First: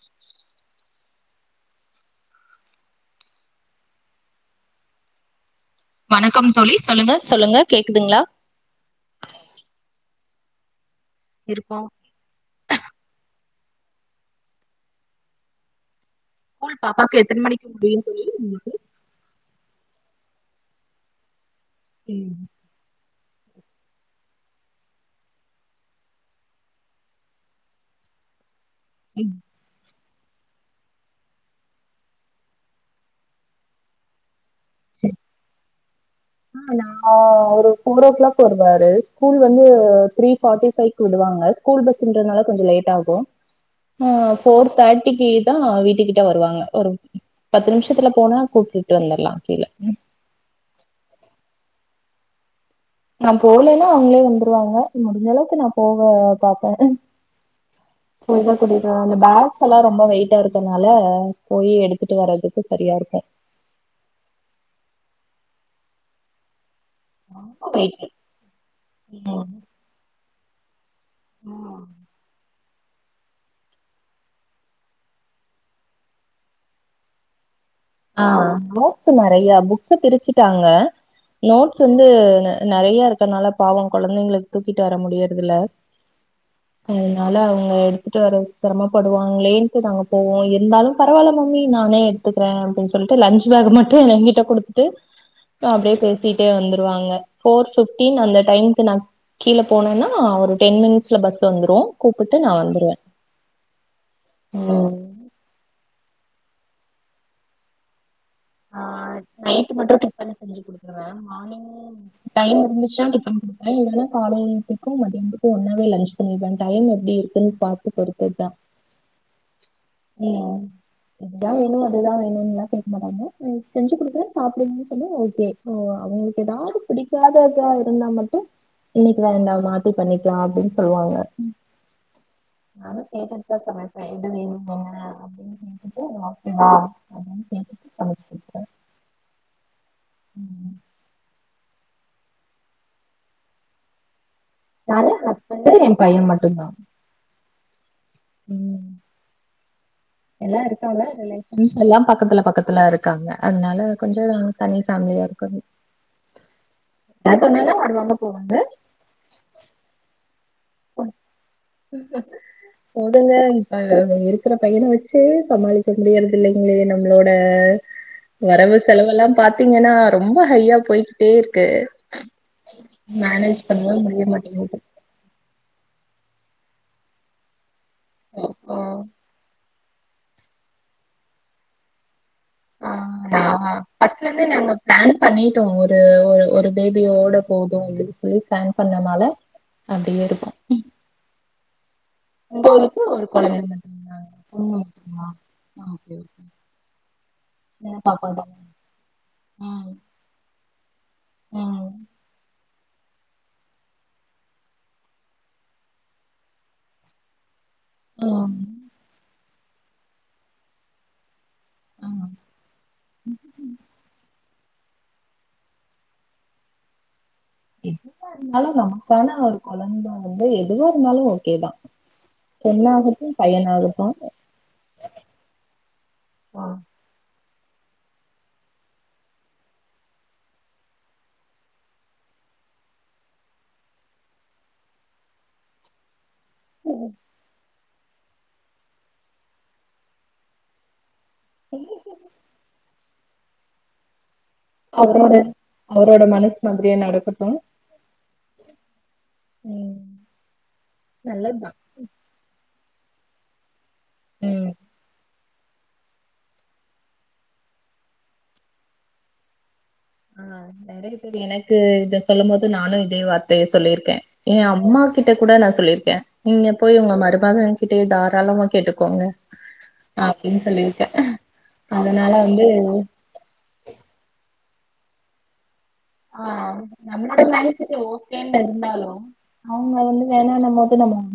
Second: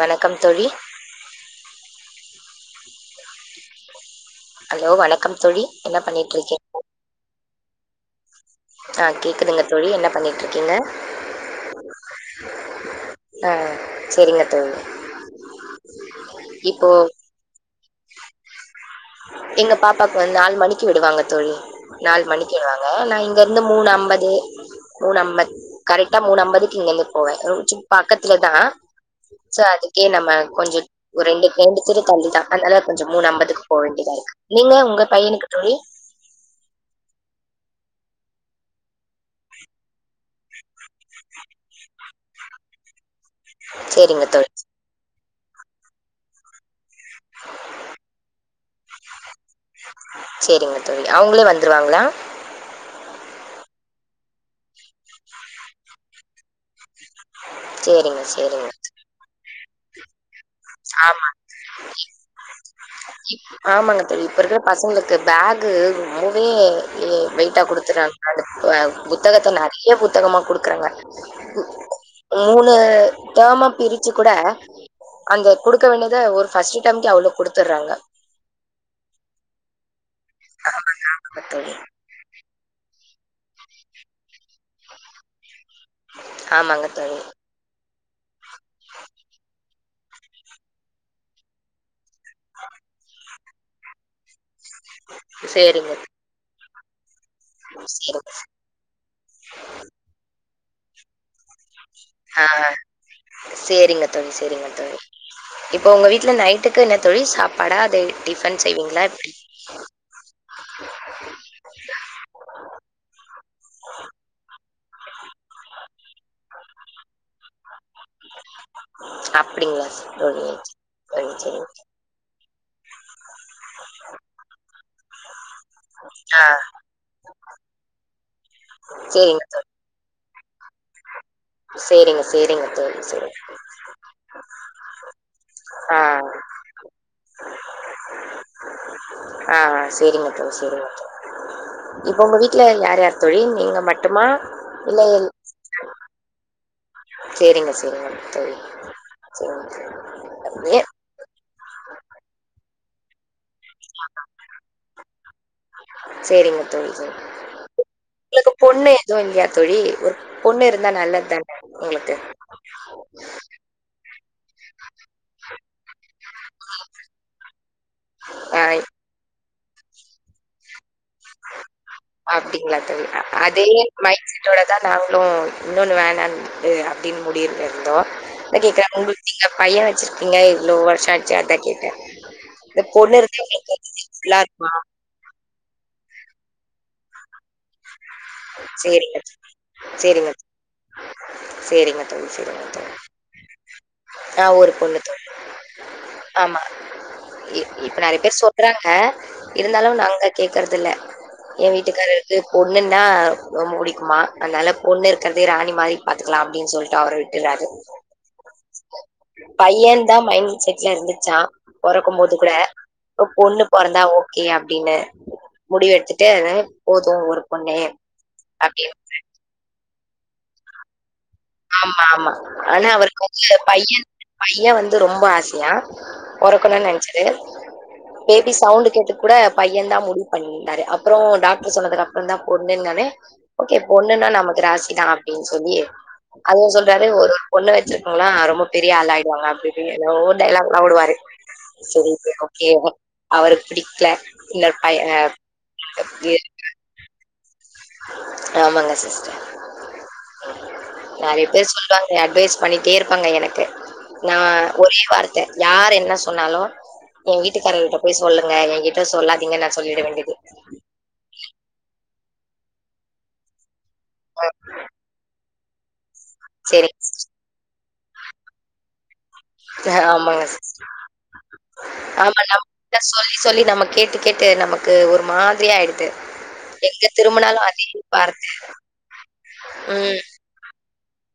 வணக்கம் தோழி ஹலோ வணக்கம் தோழி என்ன வணக்கம் தொலி பண்ணிட்ருக்கீங்க சொல்லுங்க சொல்லுங்க கேக்குதுங்களா ஆஹ் கேக்குதுங்க தோழி என்ன பண்ணிட்டு இருக்கீங்க இருக்கோ ஆஹ் சேரிங்க தோழி ஸ்கூல் இப்போ பாப்பாக்கு எத்ன மணிக்கு முடியு [unintelligible] எங்க பாப்பாக்கு வந்து நாலு மணிக்கு விடுவாங்க தோழி நாலு மணிக்கு வாங்க நான் இங் இங்க இருந்து மூணு அம்பது மூணு அம்ப கரெக்டா மூணுஅம்பதுக்கு இங்க இருந்து போவேன் சும் பக்கத்துலதா சாடி ஏ நம்ம கொஞ்ச ஒரு ரெண்டு தெரு தள்ளிதான் அதனால கொஞ்சம் மூணு அம்பதுக்கு போ வேண்டி தா இருக்கு நீங்க உங்க பையனுக்கு தோழி ஆஹ் ந ஒரு போரோ ஓ கிளாக் வருவாரு ஸ்கூல் வந்து த்ரீ பார்டி பை கு விடுவாங்க ஸ்கூல் பஸ்ன்றதுனால கொஞ்சம் லேட் ஆகும் சேரிங்க ஆஹ் தோழி போர் தேர்ட்டிக்கி தா வீட்டுக்கிட்ட வருவாங்க ஒரு பத்து நிமிஷத்துல போனா கூட்டிட்டு வந்தர்லா கீழ சேரிங்க தோழி அவுங்களே வந்துருவாங்ளா நா போலன்னா அவுங்களே வந்துருவாங்க முடிஞ்ச அளவுக்கு நா போக பாப்பே சேரிங்க போய்தா சேரிங்க கூட்டிட்டு வரணு அந்த பேக் எல்லா ரொம்ப வெய்ட்டா இருக்கு ஆமா சரியா இருக்கு ஆமாங்க தோழி இப்ப இருக்ற பசங்களுக்கு பேகு ரொம்பவே வெயிட்டா ரொம்ப வெயிட்டு குடுத்துறாங்க அது ம் புத்தகத்த நெறைய புத்தகமா குடுக்குறாங்க [unintelligible] அ டாமா பிரிச்சு கூட அங்க குடுக்க வேண்டித ஒரு ஃபர்ஸ்டு டாம்கே அவ்ளோ குடு ஆ நோட்ஸு நெறைய புக்ஸு பிரிச்சு ட்டாங்க தோழி. நோட்ஸ் வந்து நெ றைய இருக்கனால பாவம் கொழந்தைங்களுக்கு தூக்கிட்டு வர முடியறதில்ல ஆமாங்க தோழி. அதுனால அவுங்க எடு [unintelligible] சிரமபடுவாங்களேன் டு நாங்க போவோ இருந்தாலும் பரவால்ல மம்மி நானே எடுத்துகிறே அப் பின் சொல்ட்டு லன்ச்சு பேக மட்டு எனகிட்ட குடுத் டு சேரிங்க அப்டியே பேசிட்டே வந்து ருவாங்க ஃபோர் தோழி ஃபிஃப்டீன் சேரிங்க. அந்த டைம்கு நா கீழ போனென்னா ஒரு டென் மினிட்ஸ்ல பஸ் வந்துரு கூப்புட்டு ஆ நா வந்துருவே சேரிங்க தோழி சேரிங்க தோழி ம் இப் போ உங்க‌ வீட்ல நைட்டுக்கு என்ன தோழி சாப்பாடா அதே ஆ நைட்டு மட்டு டிபன் செஞ்சு குடுத்துருவே மார்னிங் டைம் இருந்துச்சுனா டிபன் குடுப்பே இல்லனா காலை கும் மதியத்துக்கு ஒன்னாவே லன்ச் பண்ணிடுவே டைம் எப்டி இருக்குன் பா து பொறுத்த தா அப்டிங்களா தோழி. உம் சரி, இதுதா சரிங்க. வேணு அதுதா வேணுன்லா கேக்க மாட்டாங்க செஞ்சு குடுக்குறே சாப்டுன்னு சொன்னெ ஓகே ஓ ஆ அவுங்களுக்கு எதாது பிடிக்காததா இருந்தா மட்டு இன்னைக்கு சேரிங்க வேண்டா தோழி. மாத்தி பண்ணி ணிக்கா அப்டின் சொல்வாங்க சேரிங்க, சேரிங்க தோழி. நானு சேரிங்க. கேட்டுட் தா சமப்பே. [unintelligible] [unintelligible] ஆஹ. [inaudible] சேரிங்க தோழி சேரிங்க. இப்போ உங்க வீட்டில் யார் யார் தோழி நீங்க மட்டுமா. இல்லை நானு எ ஹஸ்பண்டு என பைய மட்டு. அதா. சேரிங்க சேரிங்க. உம் எல்லா தோழி ஏ இருக்காங்க ரிலேட். ஃபிரெண்ட்ஸ் எல்லா பக்கத்துல பக்கத்துல இருக்காங்க. அதனால கொஞ்சோ தனி ஃபேமிலியா இருக்கு. சரிங்க தோழி சரி அதுனால வருவாங்க உங்களுக்கு போவாங்க. பொண்ணு எதுவும் இல்லையா தோழி ஒரு பொண்ணு இருந்தால் நல்லது தானே உங்களுக்கு போதுங்க இபப ஒரு. இருக்கிற பையன வச்சு சமாளிக்க முடியறது இல்லைங்களே நம்மளோட. ஆ, வரவு செலவுல்லாம் பாத். பாத்தீங்கன்னா ரொம்ப ஹையா போயிட். அப்படிங்களா தோழி மேனேஜ் அதே பண்ணவே முடிய மைண்ட் செட்டோடதா மாட்டேங்குது நாங்களு. இன்னொன்னு வேணா அப்படின்னு முடிவு பண். ணோ. அப்போ [unintelligible] பைய. இல்ல இவ்ளோ வர்ஷமாச்சி அதா கேட்ட. ஆஹ நா ஃபஸ்ட்டு லிருந்தே இருக்குமா நாங்க பிளான் பண்ணிட்டோ ஒரு. ஹ ஒரு பேபியோட போதும் அப். து பிளான் சரிங்க பண்ணனால அப்டியே இருக்கோ. சேரிங்க. சேரி சேரிங்க தோழி. உங்களுக்கு ஒரு கொழந்த ஆஹ ஒரு பொண்ணு தோழி. மட்டுமா ஓகே ஆமா சின்ன இப்ப நிறய பாப்பா தா பேர் சொல்றாங்க இருந்தாலும் ம், நாங்க கேக். இருக்குறதுதில்ல. எ ம், வீட்டுக்காரர் இது. பொண்ணுந். னா ரொம்ப புடிக்குமா அனால பொண்ணு இருக்கிறதே ராணி மாரி பாத்துக்லா அப்டின் சொல்லிட்டு அவரு விட்டாரு. ஆஹ. பையந்தா மைண்ட் செட்ல இருந்துச்சா. பொறக்கும் ம். போது கூட இப்ப பொண்ணு பொறந்தா ஓகேயா. அப்டின்னு. முடிவு எடுத்துட்டு அஹ போது ஒரு. பொண்ணு [unintelligible] அப்டின்னு. அது எதுவா இருந்தாலும் ஓகே தான். ஆமா ஆமா ஆனா அவருக்கு பொண்ணாகட்டும், வந்து பையன் பையனாகட்டும். பைய வந்து ரொம்ப ஆசயா ஆ. பொறக்கணும்னு நினைச்சரு பேபி சவுண்ட் கேட்டு கூட பையன் தா முடிவு பண்ணியிட்டாரு அப்பறம் டாக்டர் சொன்னதுக்கு அப்பறம் தா பொண்ணுன்னாலே ஓகே பொண்ணுன்னா நமக்கு ராசிதா அப்டின்னு சொல்லி அதுவும் சொல்றாரு ஒரு பொண்ண ஆச்சு அவுங்களா ரொம்ப பெரிய ஆள் ஆய்டுவாங்க அப்இப்டின் எதோ டைலாக் லா வுடுவாரு சொரிக் ஒகேவ அவர பிடிக்கல இன்னொரு பைய அவரோட அவரோட மனசு மாதிரியே நடக்க உ ஆமாங்க சிஸ்டர் ம். நெறய பேரு நல்லதுதான். சொல்லுவாங்க அட்வைஸ் பண்ணிடே இருப்பாங்க எனக்கு நா ம். ஒரே வார்த் யாார் என்ன சொன்னாலு என் வீட்டுக்காரர்கிட்ட போய் சொல்லுங்கக் ஏ என்கிட்ட சொல்லாதீங்கன்ன ஆஹ் நெறய பேர் எனக்கு இது சொல்லும் போது நானும் இதே வார்தய சொல்லியிருக்கேன் எ அம்மா கிட்ட கூட நான் சொல்லிருகே நீங்க போயு சரிங்க உங்க மறுமக கிட்டே தாராளமா கேட்டுக்கோங்க ஆமாங்க அப்படின்னு சொல்லியிருக்கேன். அதனால ஆமா வந்து நம்கீட சொல்லி சொல்லி நம்ம கேட்டு கேட்டு நம்ம ட்டு ஒரு மாதிரி ஆயிடுக் ஆஹ் நம்மளோட மனசுக்கு வார்த்தை. ஓகேன் இருந்தாலு அவங்க ம். வந்து வேணா நம்ம நமோ [unintelligible]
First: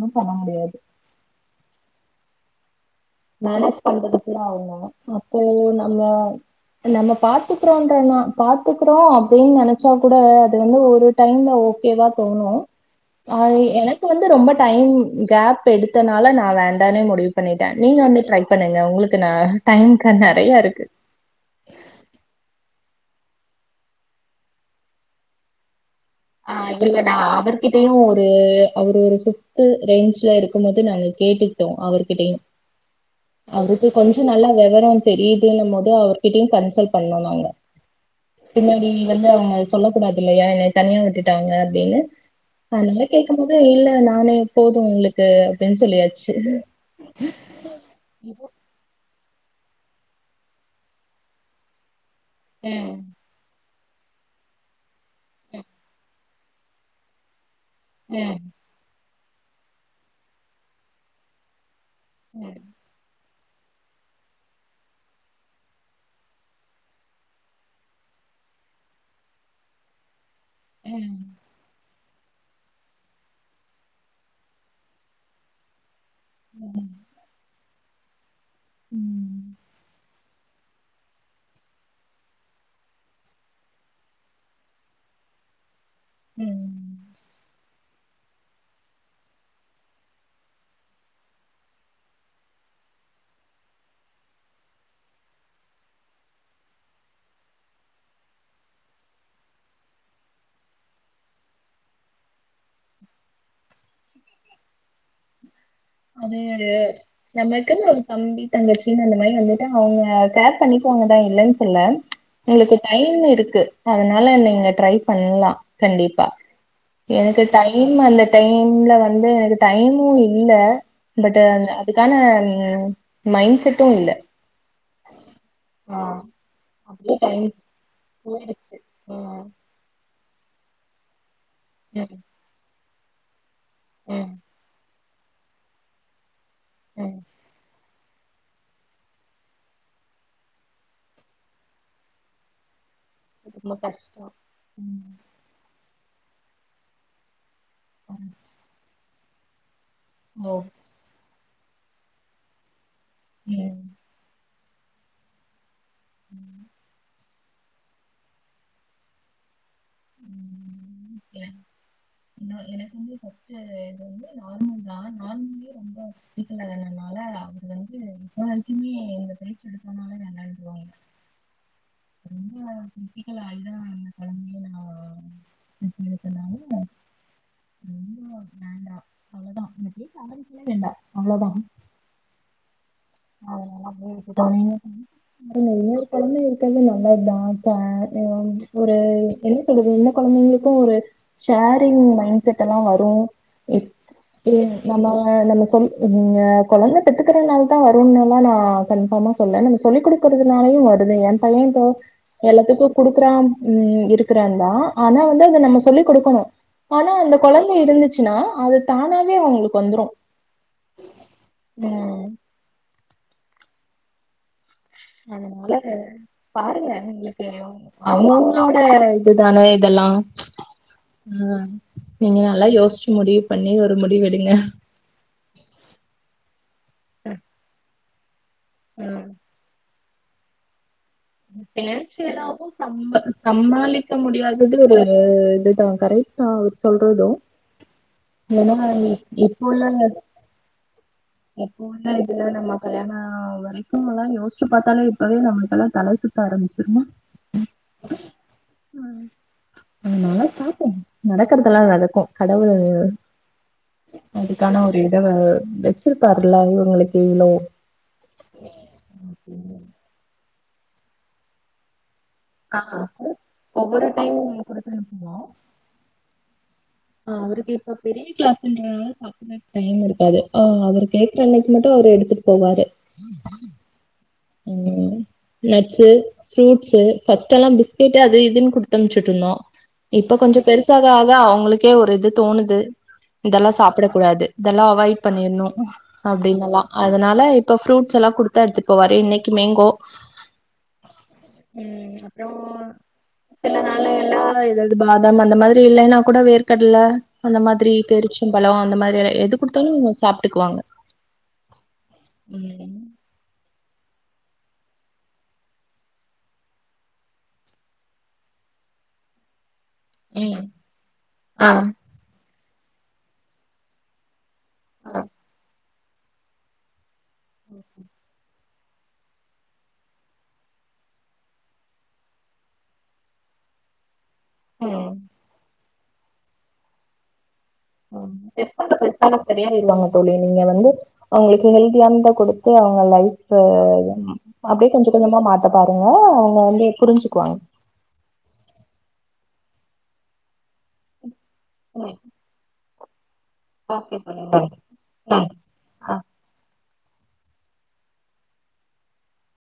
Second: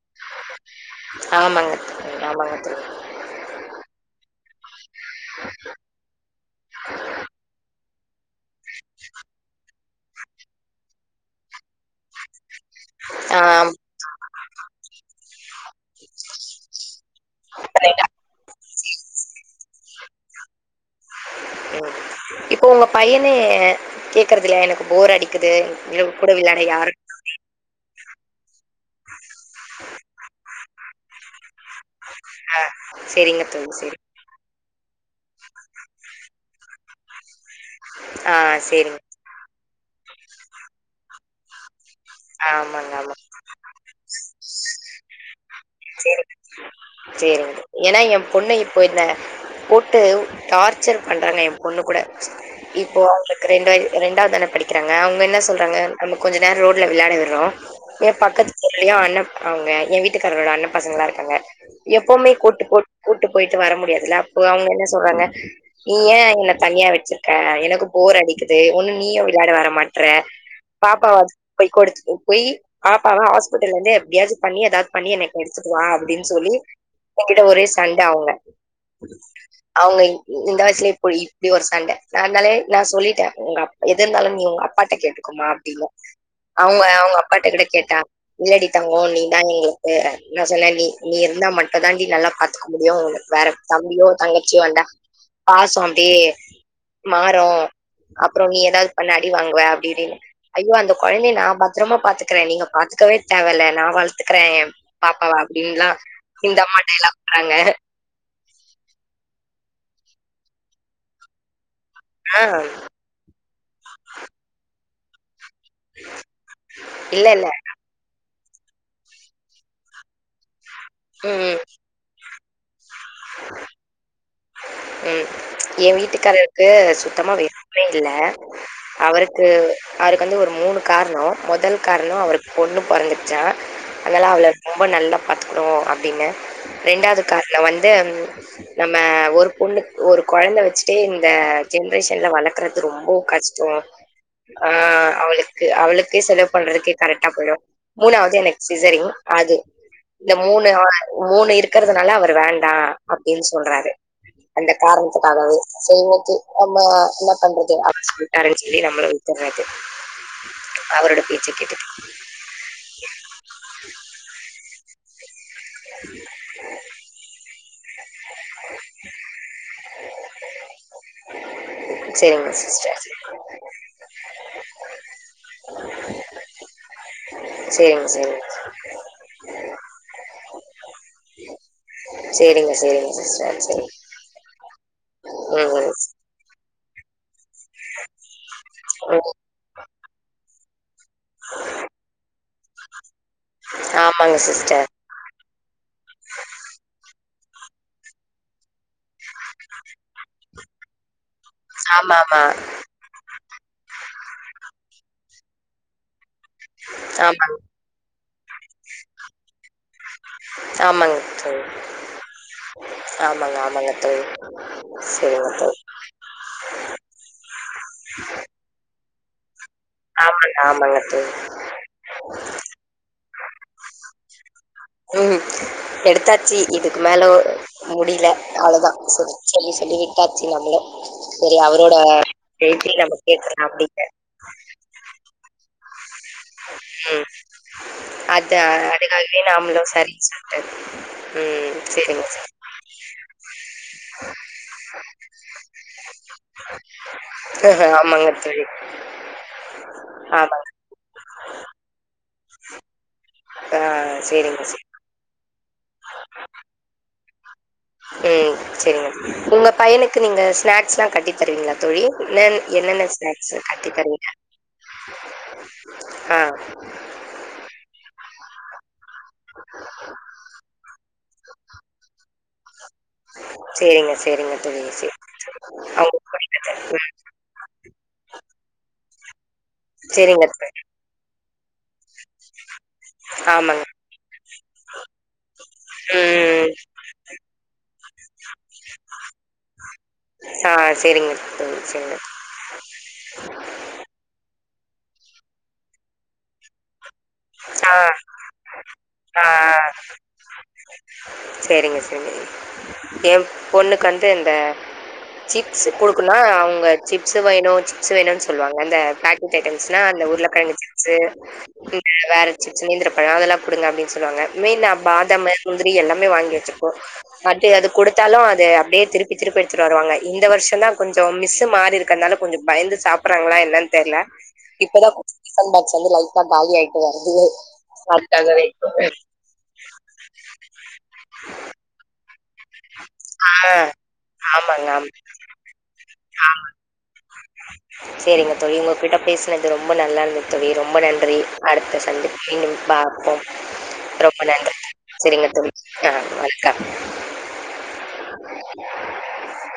ஆமாங்க ந பகத்தில் [unintelligible] மேனேஜ் பண்றதுக்கு ஆவுமா அப்போ நம்ம நம்ம பாத்துகுறோம் [unintelligible] பாத்துக்குறோம் அப்டின்னு நென ஸோ கூட அது வந்து ஒரு டைம்ல ஓகேவா தோணு ஆ அஹ் எனக்கு வந்து ரொம்ப டைம் கேப் எடுத்தனால நான வேண்டானே முடிவு பண்ணிட்டேன் நீங்க கரெக்ட்டா. வந்து ட்ரை பண்ணுங்க உங்களுக்கு நா டைம்க்க நெறையா இருக்கு இப்போ உங்க பையனே கேக்குறதுலையா எனக்கு போர் அடிக்குது எங்க கூட விளையாட ஆஹ் இல்ல யாரும் நான் அவர்கிட்டையு அது அவர் ஒரு பிப்த் ரேஞ்ச்ல இருக்கும் போது நாங்க கேட்டு டோம் அவர்கிட்டையும் ஆ சரிங்க தோழி, அவருக்கு சரி. கொஞ்சம் நல்லா [unintelligible] டின்னு போது அவர்கிட்டயும் கன்சல்ட் பண்ணோ நாங்க ஆ பின்னாடி சரிங்க. வந்து அமல் சொல்ல கூடாதுல்லையா யாய தனியா விட்டுட்டாங்க அப்டின்னு ஆமாங்க, அதனால ஆமாங்க. கேட்கும் போது இல்ல நானே போதும் உங்களுக்கு அப்படின்னு சொல்லியாச்சு சேரிங்க. ஏன்னா என் பொண்ணு இப்போ என்ன போட்டு டார்ச்சர் பண்ணுறாங்க என் பொண்ணு கூட ம் இப்போ அவளுக்கு ரெண்ட இண்டாது தான படிக்றா ஆ அவங்க என்ன சொல்றாங்க நமக் கொஞ்ச நெரோ விளையாட விட்றோம் ஏன் ம் பக்கத்துல்லையுன் அண்ணா அவுங்க என் வீட்டுக்காரரோட அண்ணன் பசங்களா இருக்காங்க எப்பவுமே ம் கோட்டு கோட் கோட் விட்டு போயிட்டு வர முடியாதுல்ல அப்போ அவங்க என்ன சொல்றாங்க நீ ஏன் எங்கள தனியா வச்சிருக்க எனக்கு போர் அடிக்குது ஒன்னு நீயும் விளையாட வர மாட்ற ம் பாப்பாவ ம் கோடுத்துட்டு போய் பாப்பாவ ஹாஸ்பிடல்ந்து எப்டியாசும் பண்ணி ஏதாது பண்ணி எனக்கு எடுத்துட்டு வா அப்டின்னு சொல்லி என்கிட்ட ஒரே சண்ட அவுங்க ம் அவுங்க இ இந்த வயசுல இப்போ இப்டி ஒரு சண்ட நா அனாலயே நான் சொல்லிட்டேன் உங்க அப் எதா இருந்தாலும் உங்க அப்பாட்ட கேட்டுக்கோங்க அப்படின்னு ம். அவங்க அவங்க அப்பாடகுட கேட் ட இல்லடி தங்ககோ நீ தான் நீ நான் சொன்னே நீ நீ இருந்தா மட்டும் தாண்டி நல்லா பாத்துக்க முடியும் உனக்கு வேற தம்பியோ தங்கச்சியோ வந்தா பாசம் அப்டியே மாறும் அப்புறம் நீ ஏதாவது பண்ணா அடி வாங்குவ அப்படி இப்படின்னு ஐயோ அந்த குழந்தய நான் பாத்ரூமா பாத்துக்குறேன் நீங்க பாத்துக்கவே தேவயில்ல நான் வளத்துக்குறேன் ஏன் பாப்பாவ அப்டின்லா அதே இந்த ஒரு அம்மா டைலாக் விட்றாங்க. நமக்குன்னு ஒரு தம்பி தங்கச்சின்னு அந்த மாரி வந்து அவங்க கேர் பண்ணிப்பாங்கதான் இல்லன்னு சொல்ல ஆ உங்களுக்கு டைம் இருக்கு அதனால நீங்க ட்ரை பண்லான் கண்டிப்பா இல்ல எனக்கு இல்ல டைம் அந்த டைம்ல வந்து எனக்கு டைமும் இல்ல பட் ம், அதுக்கான மைண்ட் செட்டும் இல்ல உம் ஏ ஆ வீட்டுக்காரருக்கு அப்டியே சுத்தமா டைம் வேர்க்கவே இல்ல போயிடுச்சு ம் அவருக்கு அ வருக்கு வந்து ஒரு மூணு காரணம் மொதல் காரணொ ம் அவருக்கு பொண்ணு பொறந்துருச்சா அனால ம் அவள ரொம்ப நல்ல பாத்துக்குறோ அப்டின்னு ம். ரெண்டாது கார்ல வந் து நம் ம ஒரு பொண்ணுக் ஒரு கொழந்த வெச்சுட்டே இந்த ஜென்ரேஷன்ல வளக்க்குற து ரொம்ப கஷ்டொ ரொம்ப கஷ்டோ ஆ ம் அவளுக்கு அவளு கு செலவு பண்றதுக்கே கரெக்டா போயிடு ம். மூணாவது எனக்கு சிசரின் அது இந்த ஓ மூணு ஆல் மூணு இருக்கிறதுனால அவரு வேண்டா அப்டின் ம் சொல்றாரு அந்த காரணத்துக்காகவே செய்வது ம் ஆமா ந பண்றது [unintelligible] சொல்லி நம்மள விட்டுர்றது உம் எ எனக்குமே ஃபஸ்ட்டு வந்து நார்மல் தா நார்மல்தா ரொம்ப கிரிட்டிகல் ஆனால் அ து வந்து இது வரைக்குமே இந்த பேச்சி எடுத்தோனாலே வேணான்டுருவாங்க சரிங்க ரொம்ப சிஸ்டர் க்ரிட்டிக்கல் ஆய்தா அந்த கொழந்தையே நா பெத்தெடுத்தே நானு சரிங்க ரொம்ப சரிங்க வேண்டா அவ்ளதா கேக்க ஆரம்மிக்கவே வேண்டா அவ்ளதா [unintelligible] [inaudible] சரி ட்டது ம் ம். நல்லது தா [unintelligible] ஒரு ம். என்ன சொல்றது என்ன கொழந்தைங்களுக்கு ஒரு ஷேரிங் மைண்செட்டெல்லா வரு இப் ஆமாங்க இ‌ சிஸ்டர் நம்ம நம்ம சொல் நீங்க கொழந்த பெத்துக்குறனால் வருனெல்லா நா கன்ஃபாமா சொல்ல நம்ம சொல்லி கொடுக்கறதுனாலையு வருது என் பைய இப்ப ஆமா ஆமா எல்லாத்துக்கு குடுக்குறா இருக்கிறான் தா ஆனா வந்து அத நம்ம சொல்லி குடுக்கணு ஆனா ஆமாங்க அந்த கொழந்த இருந்துச்சுன்னா அது தானாவே அவுங்களுக்கு வந்துரு ஆமாங்க தோழி உம் ஆமாங்க ஆமாங்க தோழி சரிங்க அதனால தோழி பாருங்க உங்களுக்கு அவங்க அவங்கலோட இது தானே இதெல்லா ஆமாங்க ஆமாங்க தோழி ஆஹ் நீங்க நல்லா யோசிச்சு முடியு பண்ணி ஒரு முடிவு எடுங்க உம் எடுத்தாச்சு இதுக்கு மேல ஓ முடியில அவ்வளதா சொல்லி சொல்லி பாத்துசைலல [unintelligible] பேசினவு நம்ம ச கேட்கலாம் அப்படிங்க சமாளிக்க முடியாதது ஒரு அதுதான் கரை ஆஹ் ம் சொல்றது அது ஏன்னா அதுக்காகவே இப்ப நாமளும் உள்ள சரின்னு சொல்ட்டது. ம். ப்பவும் தான் சரிங்க இதுல சார். நம்ப கல்யாண வரைகும்ல்லாம் யோசிச்சு பாத்தலே அவே நமக்கல்லாம் தலை சுத்தி ஆமாங்க தோழி ஆமாங்க நடக்கறதெல்லாம் நடக்கு கடவுள் ஆ சரிங்க அதுக்கான சார். ஒரு இதவ வெச் [unintelligible] இலோ உம் சேரிங்க உங்க பையனுக்கு நீங்க ஸ்நாக்ஸ்ல கட்டி தருவிங்களா தோழி என்ன ஆ என்னென்ன ஸ்நாக்ஸ் கட்டி ஒவ்வொரு தரிங்க டைம் குடுத்து அனுப்புவோ ஆஹ் ஆஹ் அவரு இப்பா பெரிய கிளாஸ்ன்றதனல சாப்படுறக்கு டைம் இருக்கா ஆஹ் அவர் கேக்குற அன்னைக்கு மட்டும் அவரு எடுத்துட்டு போவாரு சரிங்க, சரிங்க தோழி. சரி. நட்ஸு அவங்களுக்கு பிடிக்கிறது. ஃரூட்ஷீ ம். பஸ்ட் எல்லாம் பிஸ்கெட் அது இதுன்னு குடு உத்தமிச்சுட்டு இருந்தோ இப்ப சரிங்க கொஞ்ச தோழி. பெருசாக ஆகா ஆக ஒரு து தோ [unintelligible] இதெல்லாம் ஆமாங்க. சாப்பிடடா இதெ்டனாலப்ப எடுங்கோ ம். ஆ சரிங்க தோழி. சரிங்க. ஏதாவது பாதம் அந்த மாரி இல்லைன்னா கூட வேர் கடலா அந்த மாரி ஆ. பேரிச்சும் பழம் அந்த மாரி ஆ. எது குடுத்தாலும் சாப்பிட்டுக்குவாங்க சரிங்க, சரிங்க. என் பொண்ணுக்கு வந்து இந்த சிப்ஸ் கொடுக்கனா அவங்க சிப்ஸ் வேணும் சிப்ஸ் வேணும்னு சொல்லுவாங்க இந்த பேக்கெட் நா அந்த ஊர்ல ம் கிழங்கு சிப்ஸ் ஆ வேற சிப்ஸ் நேந்திரப்பழம் அதெல்லாம் கொடுங்க அப்படின்னு சொல்லாங்க மெயின் நான் பாதாம முந்திரி எல்லாமே வாங்கி வச்சுப்போம் அப்டி அது கொடுத்தாலும் அது அப்படியே திருப்பி திருப்பி எடுத்துட்டு வருவாங்க இந்த வருஷம்தா கொஞ்சோ மிஸ் மாறி இருக்கிறதுனால கொஞ்சோ பயந்து சாப்பிடறாங்களா என்னன்னு தெரில. இப்பதா ம் கொஞ்சமாசி. வந்து லைட்டா காலியாயிட். டு வருது. அதுக்காகவே பெச பெருசாக சரியாயிருவாங்க தோழி. நீங்க வந்து அவங்களுக்கு ஹெல்தியானதா கொடு. கு அவங்க ஆ லைப் ஆமாங்க அப்படியே ஆமா கொஞ்சோ கொஞ்சமா மாத்த பாருங்க. [unintelligible] அவங்க வந்து புரிஞ்சு. சேரிங்க தோழி உங்க கிட்ட பேசு. னுது ரொம்ப நல்லா இருந்தது தோழி ரொம்ப நன்றி. அடுத்த ம் சண்திப்பு மீண்டும் பா. ஆ. ஓகே ரொம்ப தோழி ஓகே நன்றி சேரிங்க ம் தோழி ஆ ஆஹ வணக்கம்.